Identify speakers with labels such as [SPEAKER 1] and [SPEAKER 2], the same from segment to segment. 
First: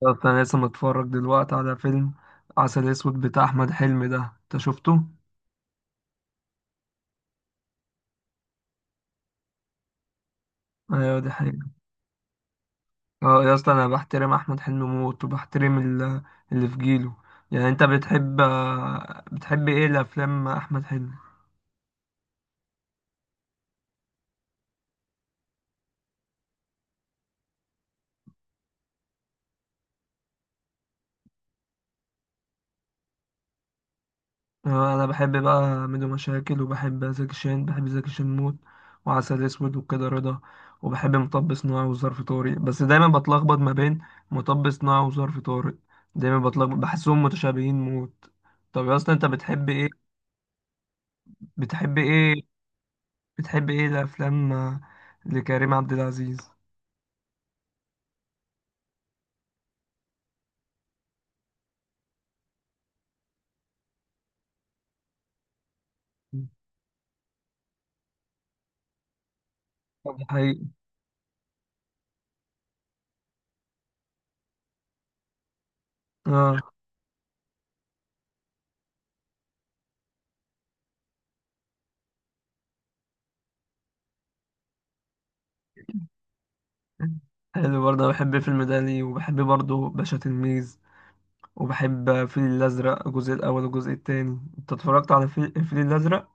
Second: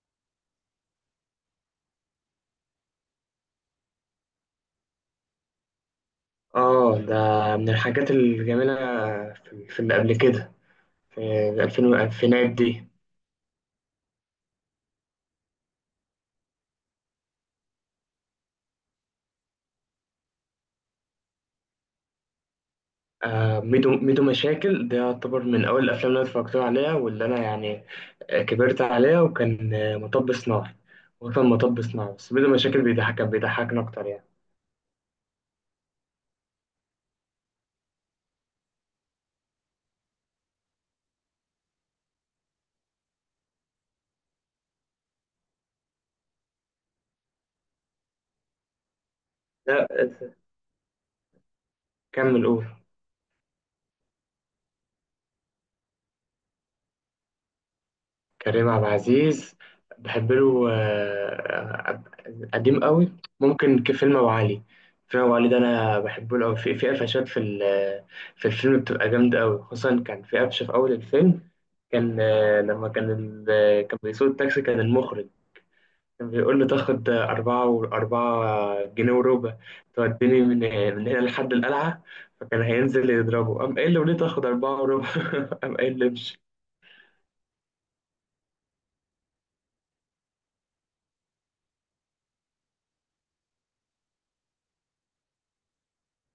[SPEAKER 1] بالظبط، انا لسه متفرج دلوقتي على فيلم عسل اسود بتاع احمد حلمي ده. انت شفته؟
[SPEAKER 2] اه ده من الحاجات الجميلة في اللي قبل كده
[SPEAKER 1] ايوه
[SPEAKER 2] في
[SPEAKER 1] دي حقيقة.
[SPEAKER 2] الألفين والألفينات دي.
[SPEAKER 1] اه يا اسطى، انا بحترم احمد حلمي موت وبحترم اللي في جيله. يعني انت بتحب ايه الافلام احمد حلمي؟
[SPEAKER 2] ميدو مشاكل ده يعتبر من أول الأفلام اللي أنا اتفرجت عليها واللي أنا كبرت عليها، وكان مطب صناعي. بس ميدو مشاكل بيضحك، كان بيضحكنا أكتر يعني.
[SPEAKER 1] اه انا بحب بقى ميدو مشاكل، وبحب زكي شان، بحب زكي شان موت، وعسل اسود وكده رضا. وبحب مطب صناعي وظرف طارق، بس دايما بتلخبط ما بين مطب صناعي وظرف طارق، دايما بتلخبط، بحسهم متشابهين موت. طب يا اسطى، انت
[SPEAKER 2] لا،
[SPEAKER 1] بتحب ايه
[SPEAKER 2] كمل قول.
[SPEAKER 1] بتحب ايه الافلام لكريم عبد العزيز؟
[SPEAKER 2] كريم عبد العزيز بحب له قديم قوي، ممكن كفيلم ابو علي. فيلم ابو علي ده انا بحبه له قوي، في قفشات في الفيلم بتبقى جامده قوي. خصوصا
[SPEAKER 1] طب
[SPEAKER 2] كان
[SPEAKER 1] ده
[SPEAKER 2] في
[SPEAKER 1] حقيقي.
[SPEAKER 2] قفشه في اول الفيلم، كان لما كان بيسوق التاكسي، كان المخرج كان بيقول له
[SPEAKER 1] اه
[SPEAKER 2] تاخد أربعة، وأربعة جنيه وربع توديني من هنا لحد القلعة. فكان هينزل يضربه، قام قايل له ليه تاخد أربعة وربع؟ قام قايل له امشي.
[SPEAKER 1] حلو برضه، أنا بحب فيلم دالي، وبحب برضه باشا تلميذ، وبحب الفيل الأزرق، الجزء الأول والجزء التاني. أنت اتفرجت على الفيل الفيل الأزرق؟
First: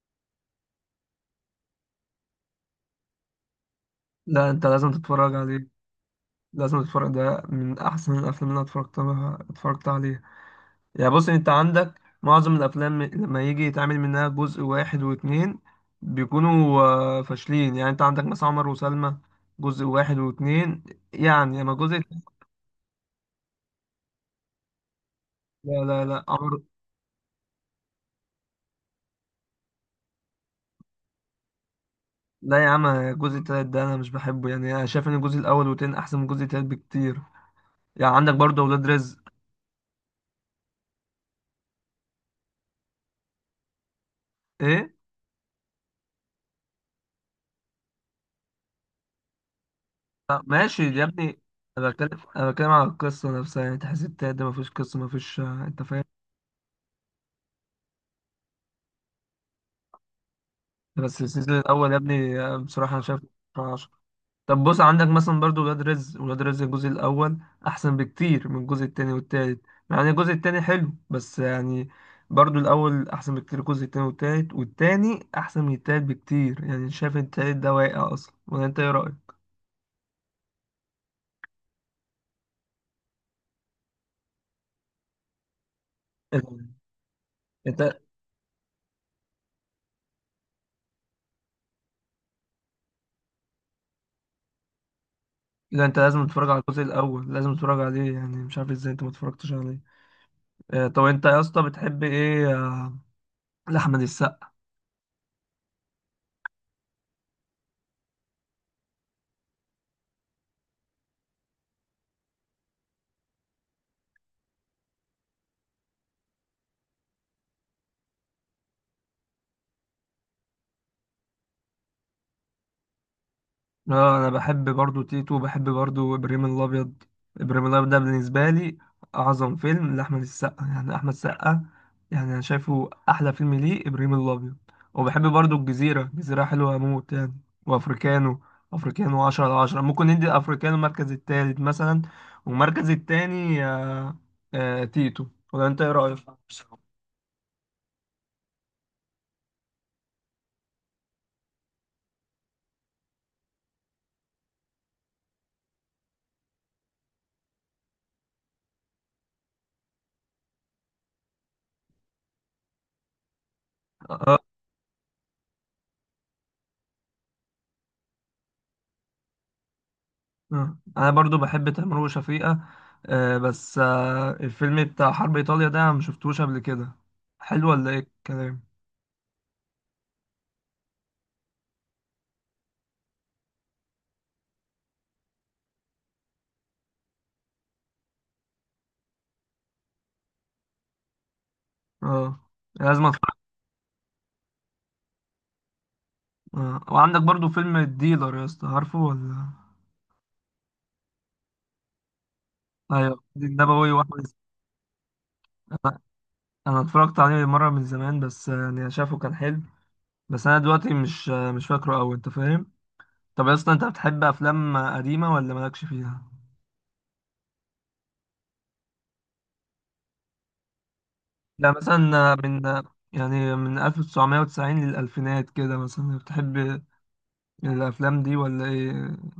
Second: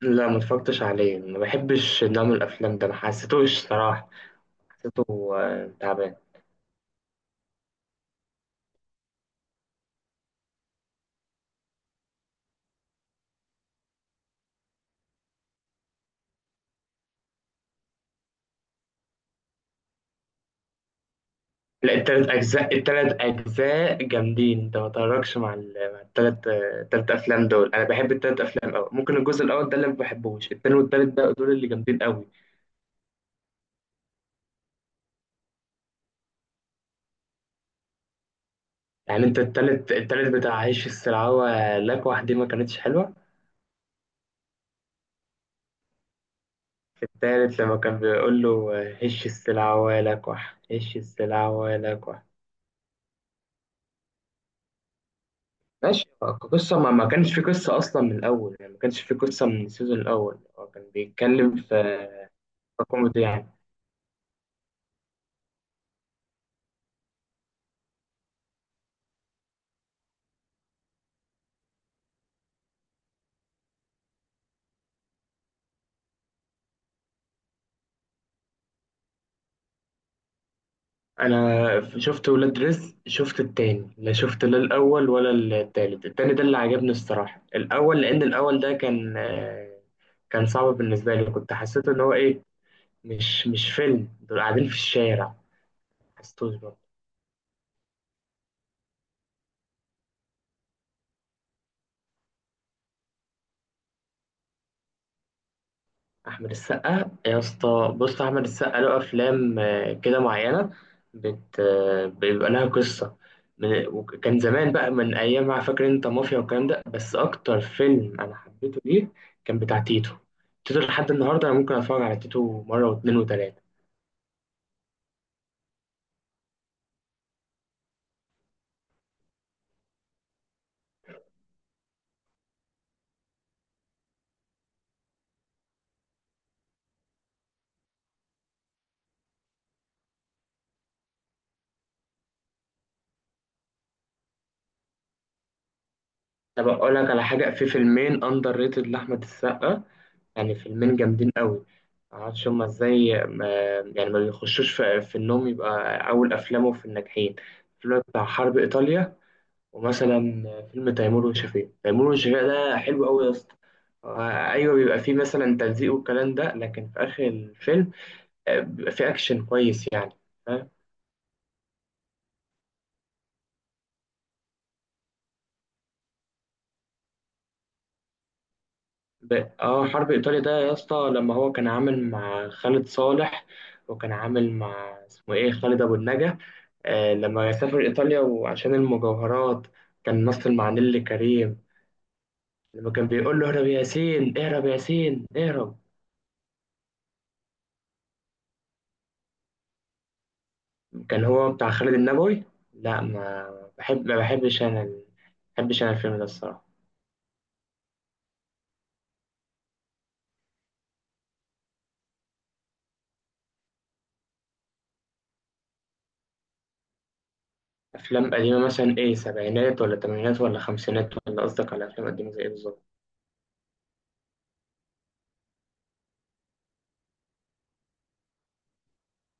[SPEAKER 2] لا، ما اتفرجتش عليه، ما بحبش نوع من الافلام ده، ما حسيتوش صراحه.
[SPEAKER 1] لا أنت لازم
[SPEAKER 2] حسيته
[SPEAKER 1] تتفرج عليه،
[SPEAKER 2] تعبان.
[SPEAKER 1] لازم تتفرج، ده من أحسن الأفلام اللي أنا اتفرجت عليها. يعني بص، انت عندك معظم الافلام لما يجي يتعمل منها جزء واحد واتنين بيكونوا فاشلين. يعني انت عندك مثلا عمر وسلمى جزء واحد واتنين، يعني اما
[SPEAKER 2] لا، التلات اجزاء، التلات اجزاء جامدين. انت ما تتفرجش مع
[SPEAKER 1] لا
[SPEAKER 2] مع
[SPEAKER 1] لا لا
[SPEAKER 2] التلات
[SPEAKER 1] عمر،
[SPEAKER 2] التلات افلام دول، انا بحب التلات افلام قوي. ممكن الجزء الاول ده اللي ما بحبوش، التاني والتالت بقى دول اللي جامدين قوي.
[SPEAKER 1] لا يا عم، الجزء التالت ده انا مش بحبه. يعني انا شايف ان الجزء الاول والتاني احسن من الجزء التالت بكتير. يعني عندك برضه اولاد رزق.
[SPEAKER 2] يعني انت التالت، التالت بتاع هش السلعوه لكوح دي ما كانتش حلوه.
[SPEAKER 1] ايه؟
[SPEAKER 2] التالت لما كان بيقول له هش السلعوه
[SPEAKER 1] طب
[SPEAKER 2] لكوح،
[SPEAKER 1] ماشي
[SPEAKER 2] هش
[SPEAKER 1] يا ابني.
[SPEAKER 2] السلعوه
[SPEAKER 1] انا بتكلم،
[SPEAKER 2] لكوح.
[SPEAKER 1] انا بتكلم على القصه نفسها، يعني تحس التالت ده مفيش قصه، مفيش، آه، انت فاهم.
[SPEAKER 2] ماشي. قصة ما كانش في قصة أصلا من الأول، يعني ما كانش في قصة من السيزون الأول، هو كان
[SPEAKER 1] بس
[SPEAKER 2] بيتكلم
[SPEAKER 1] السيزون
[SPEAKER 2] في
[SPEAKER 1] الاول يا ابني، آه،
[SPEAKER 2] في
[SPEAKER 1] بصراحه انا شايف.
[SPEAKER 2] كوميدي يعني.
[SPEAKER 1] طب بص، عندك مثلا برضو ولاد رزق، ولاد رزق الجزء الأول أحسن بكتير من الجزء التاني والتالت. يعني الجزء التاني حلو، بس يعني برضو الأول أحسن بكتير. الجزء التاني والتالت، والتاني أحسن من التالت بكتير. يعني شايف التالت ده واقع أصلا، ولا أنت إيه رأيك؟
[SPEAKER 2] شفت ولاد رزق، شفت التاني، لا شفت لا الأول ولا التالت. التاني ده اللي
[SPEAKER 1] ال-
[SPEAKER 2] عجبني الصراحة،
[SPEAKER 1] أنت
[SPEAKER 2] الأول، لأن الأول ده كان كان صعب بالنسبة لي، كنت حسيت إن هو إيه، مش فيلم دول قاعدين في الشارع.
[SPEAKER 1] لا، أنت لازم تتفرج
[SPEAKER 2] حسيتوش.
[SPEAKER 1] على الجزء الأول، لازم تتفرج عليه، يعني مش عارف إزاي أنت ما اتفرجتش عليه. طب أنت يا اسطى، بتحب إيه لأحمد السقا؟
[SPEAKER 2] احمد السقا يا اسطى، بص، احمد السقا له افلام كده معينه، بت آه، بيبقى لها قصه. وكان زمان بقى من ايام ما فاكر انت مافيا والكلام ده. بس اكتر فيلم انا حبيته ليه كان بتاع تيتو. تيتو لحد النهارده انا ممكن اتفرج على تيتو مره واتنين وتلاته.
[SPEAKER 1] اه انا بحب برضو تيتو، وبحب برضو ابراهيم الابيض. ابراهيم الابيض ده بالنسبه لي اعظم فيلم لاحمد السقا، يعني احمد السقا، يعني انا شايفه احلى فيلم ليه ابراهيم الابيض. وبحب برضو الجزيره، الجزيره حلوه اموت يعني. وافريكانو، افريكانو 10 على 10، ممكن ندي افريكانو المركز التالت مثلا، والمركز التاني تيتو، ولا انت ايه رايك؟
[SPEAKER 2] طب اقول لك على حاجه، في فيلمين اندر ريتد لاحمد السقا، يعني فيلمين جامدين قوي، معرفش هما ازاي ما يعني ما بيخشوش في انهم يبقى اول افلامه في الناجحين. الفيلم بتاع حرب ايطاليا، ومثلا فيلم تيمور وشفيقة. تيمور وشفيقة ده حلو قوي يا اسطى. ايوه بيبقى فيه مثلا تلزيق والكلام ده، لكن في اخر الفيلم بيبقى فيه اكشن كويس يعني. فاهم؟
[SPEAKER 1] مم. انا برضو بحب تامر وشفيقة. بس الفيلم بتاع حرب ايطاليا ده أنا مشفتوش قبل كده، حلو ولا ايه الكلام؟
[SPEAKER 2] ب- اه، حرب ايطاليا ده يا اسطى، لما هو كان عامل مع خالد صالح، وكان عامل مع اسمه ايه، خالد ابو النجا. آه، لما سافر ايطاليا وعشان المجوهرات، كان مثل مع نيللي كريم.
[SPEAKER 1] اه
[SPEAKER 2] لما
[SPEAKER 1] لازم
[SPEAKER 2] كان
[SPEAKER 1] اتفرج.
[SPEAKER 2] بيقول له اهرب يا ياسين، اهرب يا ياسين، اهرب.
[SPEAKER 1] آه. وعندك برضو فيلم الديلر يا اسطى، عارفه ولا؟
[SPEAKER 2] كان هو بتاع خالد النبوي. لا،
[SPEAKER 1] ايوه
[SPEAKER 2] ما
[SPEAKER 1] النبوي
[SPEAKER 2] بحب ما
[SPEAKER 1] واحمد
[SPEAKER 2] بحبش انا ما بحبش انا
[SPEAKER 1] انا
[SPEAKER 2] الفيلم ده الصراحه.
[SPEAKER 1] أنا اتفرجت عليه مره من زمان، بس يعني شافه كان حلو، بس انا دلوقتي مش مش فاكره قوي، انت فاهم. طب يا اسطى، انت بتحب افلام قديمه ولا مالكش فيها؟
[SPEAKER 2] افلام قديمه مثلا ايه، سبعينات ولا تمانينات ولا خمسينات، ولا
[SPEAKER 1] لا
[SPEAKER 2] قصدك على افلام قديمه
[SPEAKER 1] مثلا، آه،
[SPEAKER 2] زي ايه
[SPEAKER 1] من آه،
[SPEAKER 2] بالظبط؟
[SPEAKER 1] يعني من 1990 للألفينات كده، مثلا بتحب الافلام دي ولا ايه؟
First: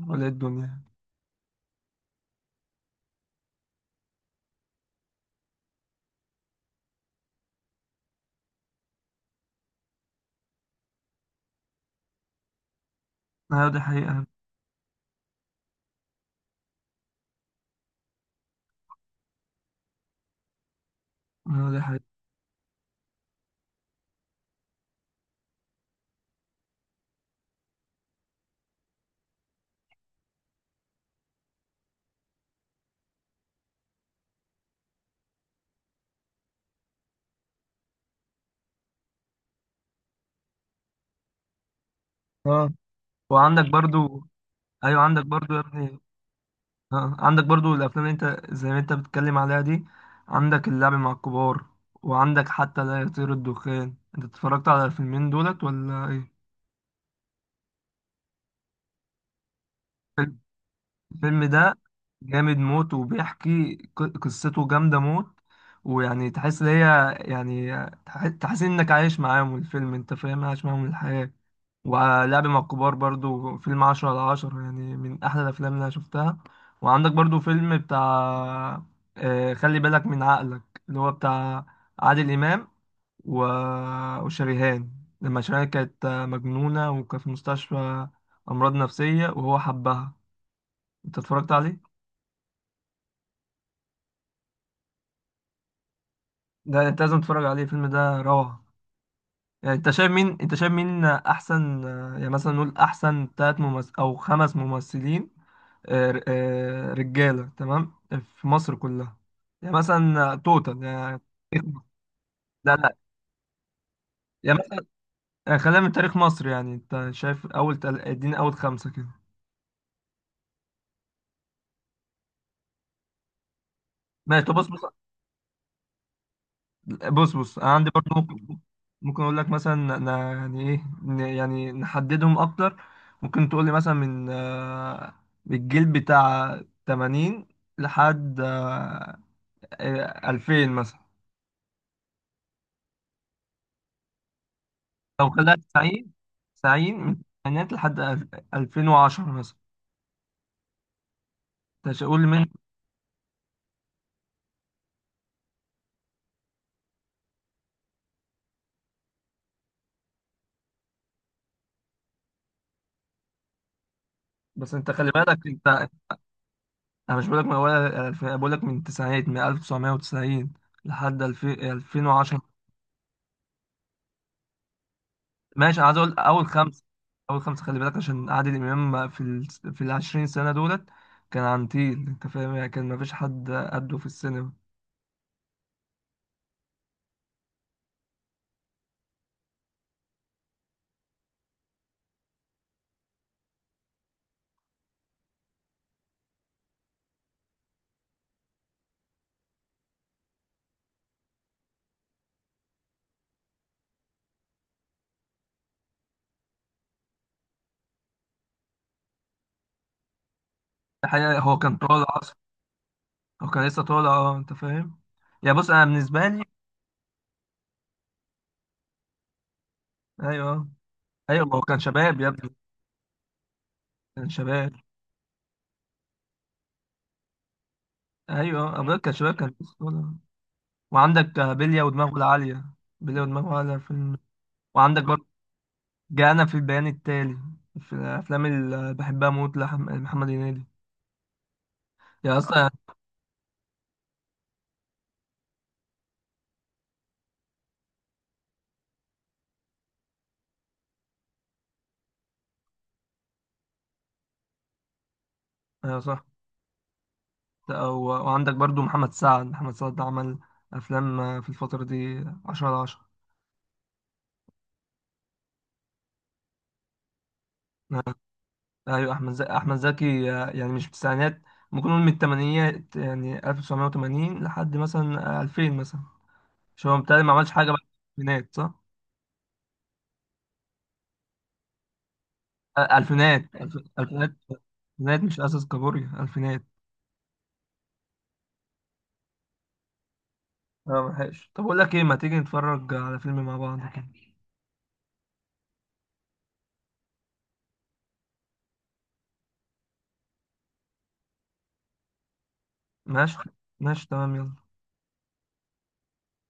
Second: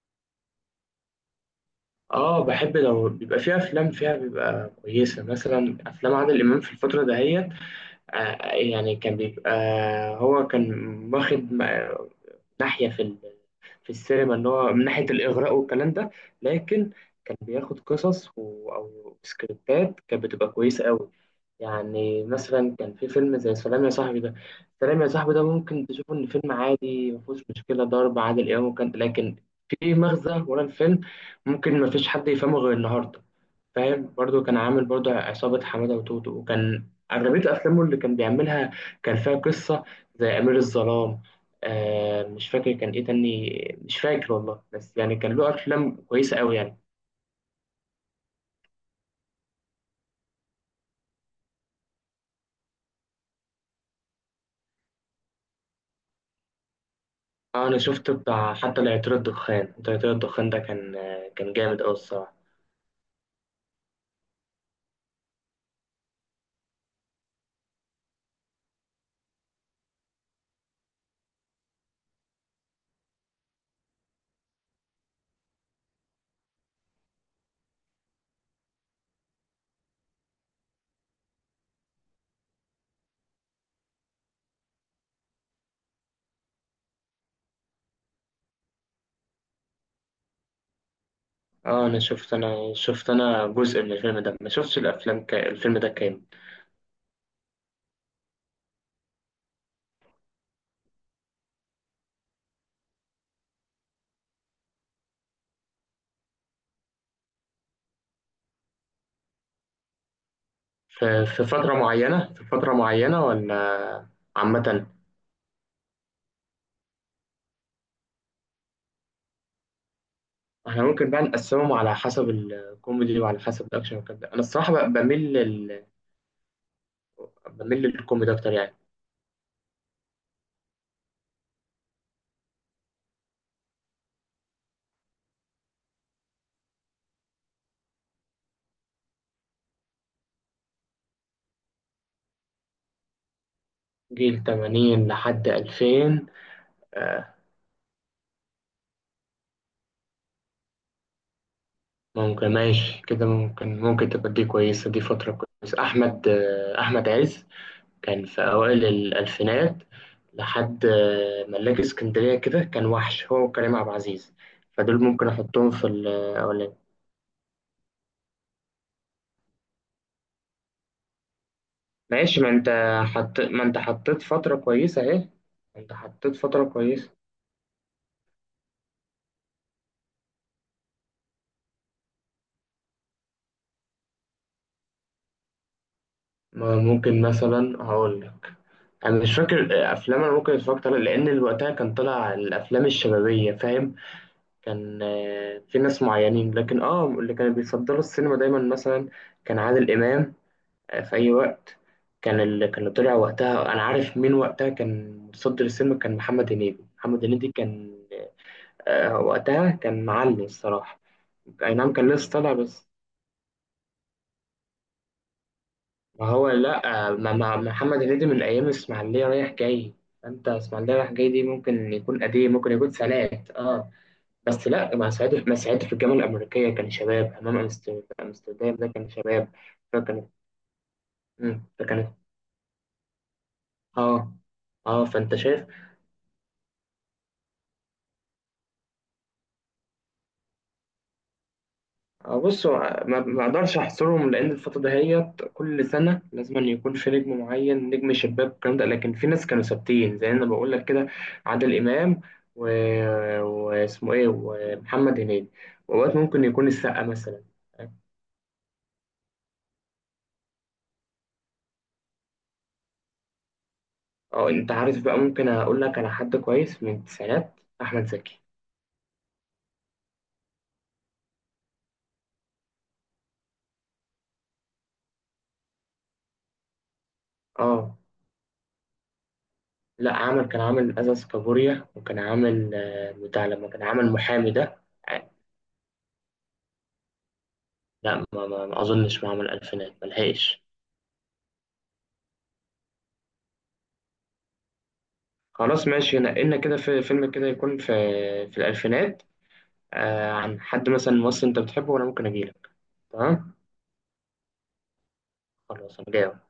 [SPEAKER 1] ولا ايه الدنيا؟
[SPEAKER 2] اه بحب، لو بيبقى فيها افلام فيها بيبقى كويسه، مثلا افلام عادل امام في الفتره دهيت يعني كان بيبقى، هو كان واخد م- ناحية
[SPEAKER 1] اه دي
[SPEAKER 2] في
[SPEAKER 1] حقيقة.
[SPEAKER 2] السينما، اللي هو من ناحية الإغراء والكلام ده، لكن كان بياخد أو سكريبتات كانت بتبقى كويسة قوي.
[SPEAKER 1] اه دي حقيقة.
[SPEAKER 2] يعني مثلا كان في فيلم زي سلام يا صاحبي ده، سلام يا صاحبي ده ممكن تشوفه إن فيلم عادي مفيهوش مشكلة ضرب عادل إمام وكان، لكن في مغزى ورا الفيلم، ممكن مفيش حد يفهمه غير النهاردة. فاهم؟ برضو كان عامل برضو عصابة حمادة وتوتو، وكان أغلبية أفلامه اللي كان بيعملها كان فيها قصة، زي أمير الظلام. آه، مش
[SPEAKER 1] اه
[SPEAKER 2] فاكر كان إيه
[SPEAKER 1] وعندك
[SPEAKER 2] تاني، مش
[SPEAKER 1] برضو،
[SPEAKER 2] فاكر والله، بس
[SPEAKER 1] ايوه
[SPEAKER 2] يعني
[SPEAKER 1] عندك
[SPEAKER 2] كان له
[SPEAKER 1] برضو يا ابني،
[SPEAKER 2] أفلام كويسة أوي يعني.
[SPEAKER 1] اه عندك برضو الافلام اللي انت زي ما انت بتتكلم عليها دي. عندك اللعب مع الكبار، وعندك حتى لا يطير الدخان، انت اتفرجت على الفيلمين دولت ولا ايه؟
[SPEAKER 2] آه أنا شفت بتاع حتى لا يطير الدخان. حتى لا يطير
[SPEAKER 1] الفيلم،
[SPEAKER 2] الدخان ده كان آه،
[SPEAKER 1] الفيلم
[SPEAKER 2] كان
[SPEAKER 1] ده
[SPEAKER 2] جامد أوي الصراحة.
[SPEAKER 1] جامد موت، وبيحكي قصته جامدة موت، ويعني تحس ان هي يعني تحس انك عايش معاهم الفيلم، انت فاهم، عايش معاهم الحياة. ولعب مع الكبار برضو فيلم عشرة على عشرة، يعني من أحلى الأفلام اللي أنا شفتها. وعندك برضو فيلم بتاع خلي بالك من عقلك، اللي هو بتاع عادل إمام و... وشريهان، لما شريهان كانت مجنونة، وكانت في مستشفى أمراض نفسية وهو حبها. أنت اتفرجت عليه؟
[SPEAKER 2] آه أنا شفت، أنا جزء من الفيلم ده ما شفتش الفيلم ده كامل.
[SPEAKER 1] ده أنت لازم تتفرج عليه، الفيلم ده روعة. يعني أنت شايف مين، أنت شايف مين أحسن، يعني مثلا نقول أحسن تلات ممثل أو خمس ممثلين، رجاله تمام في مصر كلها، يعني مثلا توتال يعني.
[SPEAKER 2] في فترة معينة، في فترة
[SPEAKER 1] لا لا،
[SPEAKER 2] معينة ولا
[SPEAKER 1] يعني مثلا
[SPEAKER 2] عامة؟
[SPEAKER 1] خلينا من تاريخ مصر، يعني انت شايف اول اديني اول خمسه كده.
[SPEAKER 2] احنا ممكن بقى نقسمهم على حسب الكوميدي وعلى حسب الاكشن وكده. انا
[SPEAKER 1] ماشي. طب بص
[SPEAKER 2] الصراحة
[SPEAKER 1] بص،
[SPEAKER 2] بقى
[SPEAKER 1] بص بص، انا
[SPEAKER 2] بميل
[SPEAKER 1] عندي برضو،
[SPEAKER 2] للكوميدي أكتر
[SPEAKER 1] ممكن،
[SPEAKER 2] يعني.
[SPEAKER 1] ممكن اقول لك مثلا، يعني نحددهم اكتر. ممكن تقول لي مثلا من الجيل بتاع 80 لحد 2000 مثلا،
[SPEAKER 2] جيل 80
[SPEAKER 1] لو
[SPEAKER 2] لحد
[SPEAKER 1] بدأت سعيد،
[SPEAKER 2] 2000،
[SPEAKER 1] سعيد من
[SPEAKER 2] آه،
[SPEAKER 1] الثمانينات لحد 2010 مثلا. انت مش هقول من،
[SPEAKER 2] ممكن، ماشي كده، ممكن تبقى دي كويسة، دي فترة كويسة. أحمد أحمد عز كان في أوائل الألفينات لحد ملاك اسكندرية كده، كان وحش هو وكريم عبد العزيز.
[SPEAKER 1] بس انت
[SPEAKER 2] فدول
[SPEAKER 1] خلي
[SPEAKER 2] ممكن
[SPEAKER 1] بالك،
[SPEAKER 2] أحطهم في
[SPEAKER 1] انت
[SPEAKER 2] الأولاني.
[SPEAKER 1] انا مش بقولك بقول لك من التسعينات، من 1990 لحد 2000،
[SPEAKER 2] ماشي،
[SPEAKER 1] 2010.
[SPEAKER 2] ما أنت حطيت فترة كويسة أهي،
[SPEAKER 1] ماشي.
[SPEAKER 2] ما
[SPEAKER 1] انا
[SPEAKER 2] أنت
[SPEAKER 1] عايز اقول
[SPEAKER 2] حطيت
[SPEAKER 1] اول
[SPEAKER 2] فترة
[SPEAKER 1] خمسه،
[SPEAKER 2] كويسة.
[SPEAKER 1] اول خمسه. خلي بالك، عشان عادل امام في ال 20 سنه دولت كان عنتيل، انت فاهم؟ يعني كان مفيش حد قده في السينما.
[SPEAKER 2] ما ممكن مثلا هقول لك، انا مش فاكر افلام انا ممكن اتفرجت عليها، لان وقتها كان طلع الافلام الشبابيه فاهم، كان في ناس معينين، لكن اه اللي كانوا بيفضلوا السينما دايما مثلا كان عادل امام في اي وقت، كان اللي طلع وقتها انا عارف مين وقتها كان متصدر السينما، كان محمد هنيدي. محمد هنيدي كان وقتها كان معلي الصراحه.
[SPEAKER 1] الحقيقه هو
[SPEAKER 2] اي
[SPEAKER 1] كان
[SPEAKER 2] نعم
[SPEAKER 1] طالع
[SPEAKER 2] كان لسه
[SPEAKER 1] اصلا،
[SPEAKER 2] طالع بس.
[SPEAKER 1] هو كان لسه طالع، اه انت فاهم. يا بص انا
[SPEAKER 2] ما
[SPEAKER 1] بالنسبه لي.
[SPEAKER 2] هو لا ما ما محمد هنيدي من ايام الاسماعيليه رايح جاي. انت
[SPEAKER 1] ايوه
[SPEAKER 2] اسماعيليه رايح جاي دي
[SPEAKER 1] ايوه. ما هو كان
[SPEAKER 2] ممكن
[SPEAKER 1] شباب
[SPEAKER 2] يكون
[SPEAKER 1] يا ابني،
[SPEAKER 2] قديم، ممكن يكون سنوات اه.
[SPEAKER 1] كان
[SPEAKER 2] بس
[SPEAKER 1] شباب.
[SPEAKER 2] لا، ما سعيد ما سعيد في الجامعه الامريكيه كان شباب، امام امستردام
[SPEAKER 1] ايوه
[SPEAKER 2] ده
[SPEAKER 1] ابويا
[SPEAKER 2] كان
[SPEAKER 1] كان شويه، كان
[SPEAKER 2] شباب.
[SPEAKER 1] في اسطوره.
[SPEAKER 2] فكانت
[SPEAKER 1] وعندك بلية
[SPEAKER 2] فكانت
[SPEAKER 1] ودماغه العاليه، بلية ودماغه العاليه فيلم.
[SPEAKER 2] اه.
[SPEAKER 1] وعندك
[SPEAKER 2] اه،
[SPEAKER 1] برضه
[SPEAKER 2] فانت شايف
[SPEAKER 1] جانا في البيان التالي، في الافلام اللي بحبها موت، لمحمد هنيدي يا
[SPEAKER 2] بص،
[SPEAKER 1] اصلا.
[SPEAKER 2] ما اقدرش احصرهم، لان الفتره دهيت كل سنه لازم أن يكون في نجم معين، نجم شباك والكلام ده، لكن في ناس كانوا ثابتين زي انا بقول لك كده، عادل امام و... واسمه ايه، ومحمد هنيدي،
[SPEAKER 1] ايوه
[SPEAKER 2] واوقات
[SPEAKER 1] صح.
[SPEAKER 2] ممكن يكون السقا مثلا.
[SPEAKER 1] أو- وعندك برضه محمد سعد، محمد سعد عمل افلام في الفتره دي 10 على 10.
[SPEAKER 2] اه انت عارف بقى، ممكن اقول لك على حد كويس من التسعينات، احمد زكي.
[SPEAKER 1] ايوه احمد زكي، احمد زكي يعني مش في التسعينات، ممكن نقول من الثمانينات، يعني 1980 لحد مثلا 2000 مثلا، مش هو بالتالي ما عملش حاجه بعد
[SPEAKER 2] اه،
[SPEAKER 1] الثمانينات صح؟
[SPEAKER 2] لا عمل، كان عامل ازاز، كابوريا، وكان عامل
[SPEAKER 1] الفينات،
[SPEAKER 2] بتاع لما كان عامل
[SPEAKER 1] الفينات،
[SPEAKER 2] محامي ده.
[SPEAKER 1] الفينات
[SPEAKER 2] آه،
[SPEAKER 1] مش اساس كابوريا الفينات.
[SPEAKER 2] لا ما اظنش ما عمل الفينات، ملحقش.
[SPEAKER 1] اه ملحقش. طب اقول لك ايه، ما تيجي نتفرج على فيلم مع بعض كده.
[SPEAKER 2] خلاص ماشي، نقلنا كده في فيلم كده يكون في في الألفينات، آه، عن حد مثلا ممثل أنت بتحبه وأنا ممكن أجيلك.
[SPEAKER 1] ماشي
[SPEAKER 2] تمام،
[SPEAKER 1] ماشي تمام يلا.
[SPEAKER 2] خلاص أنا جاي أهو.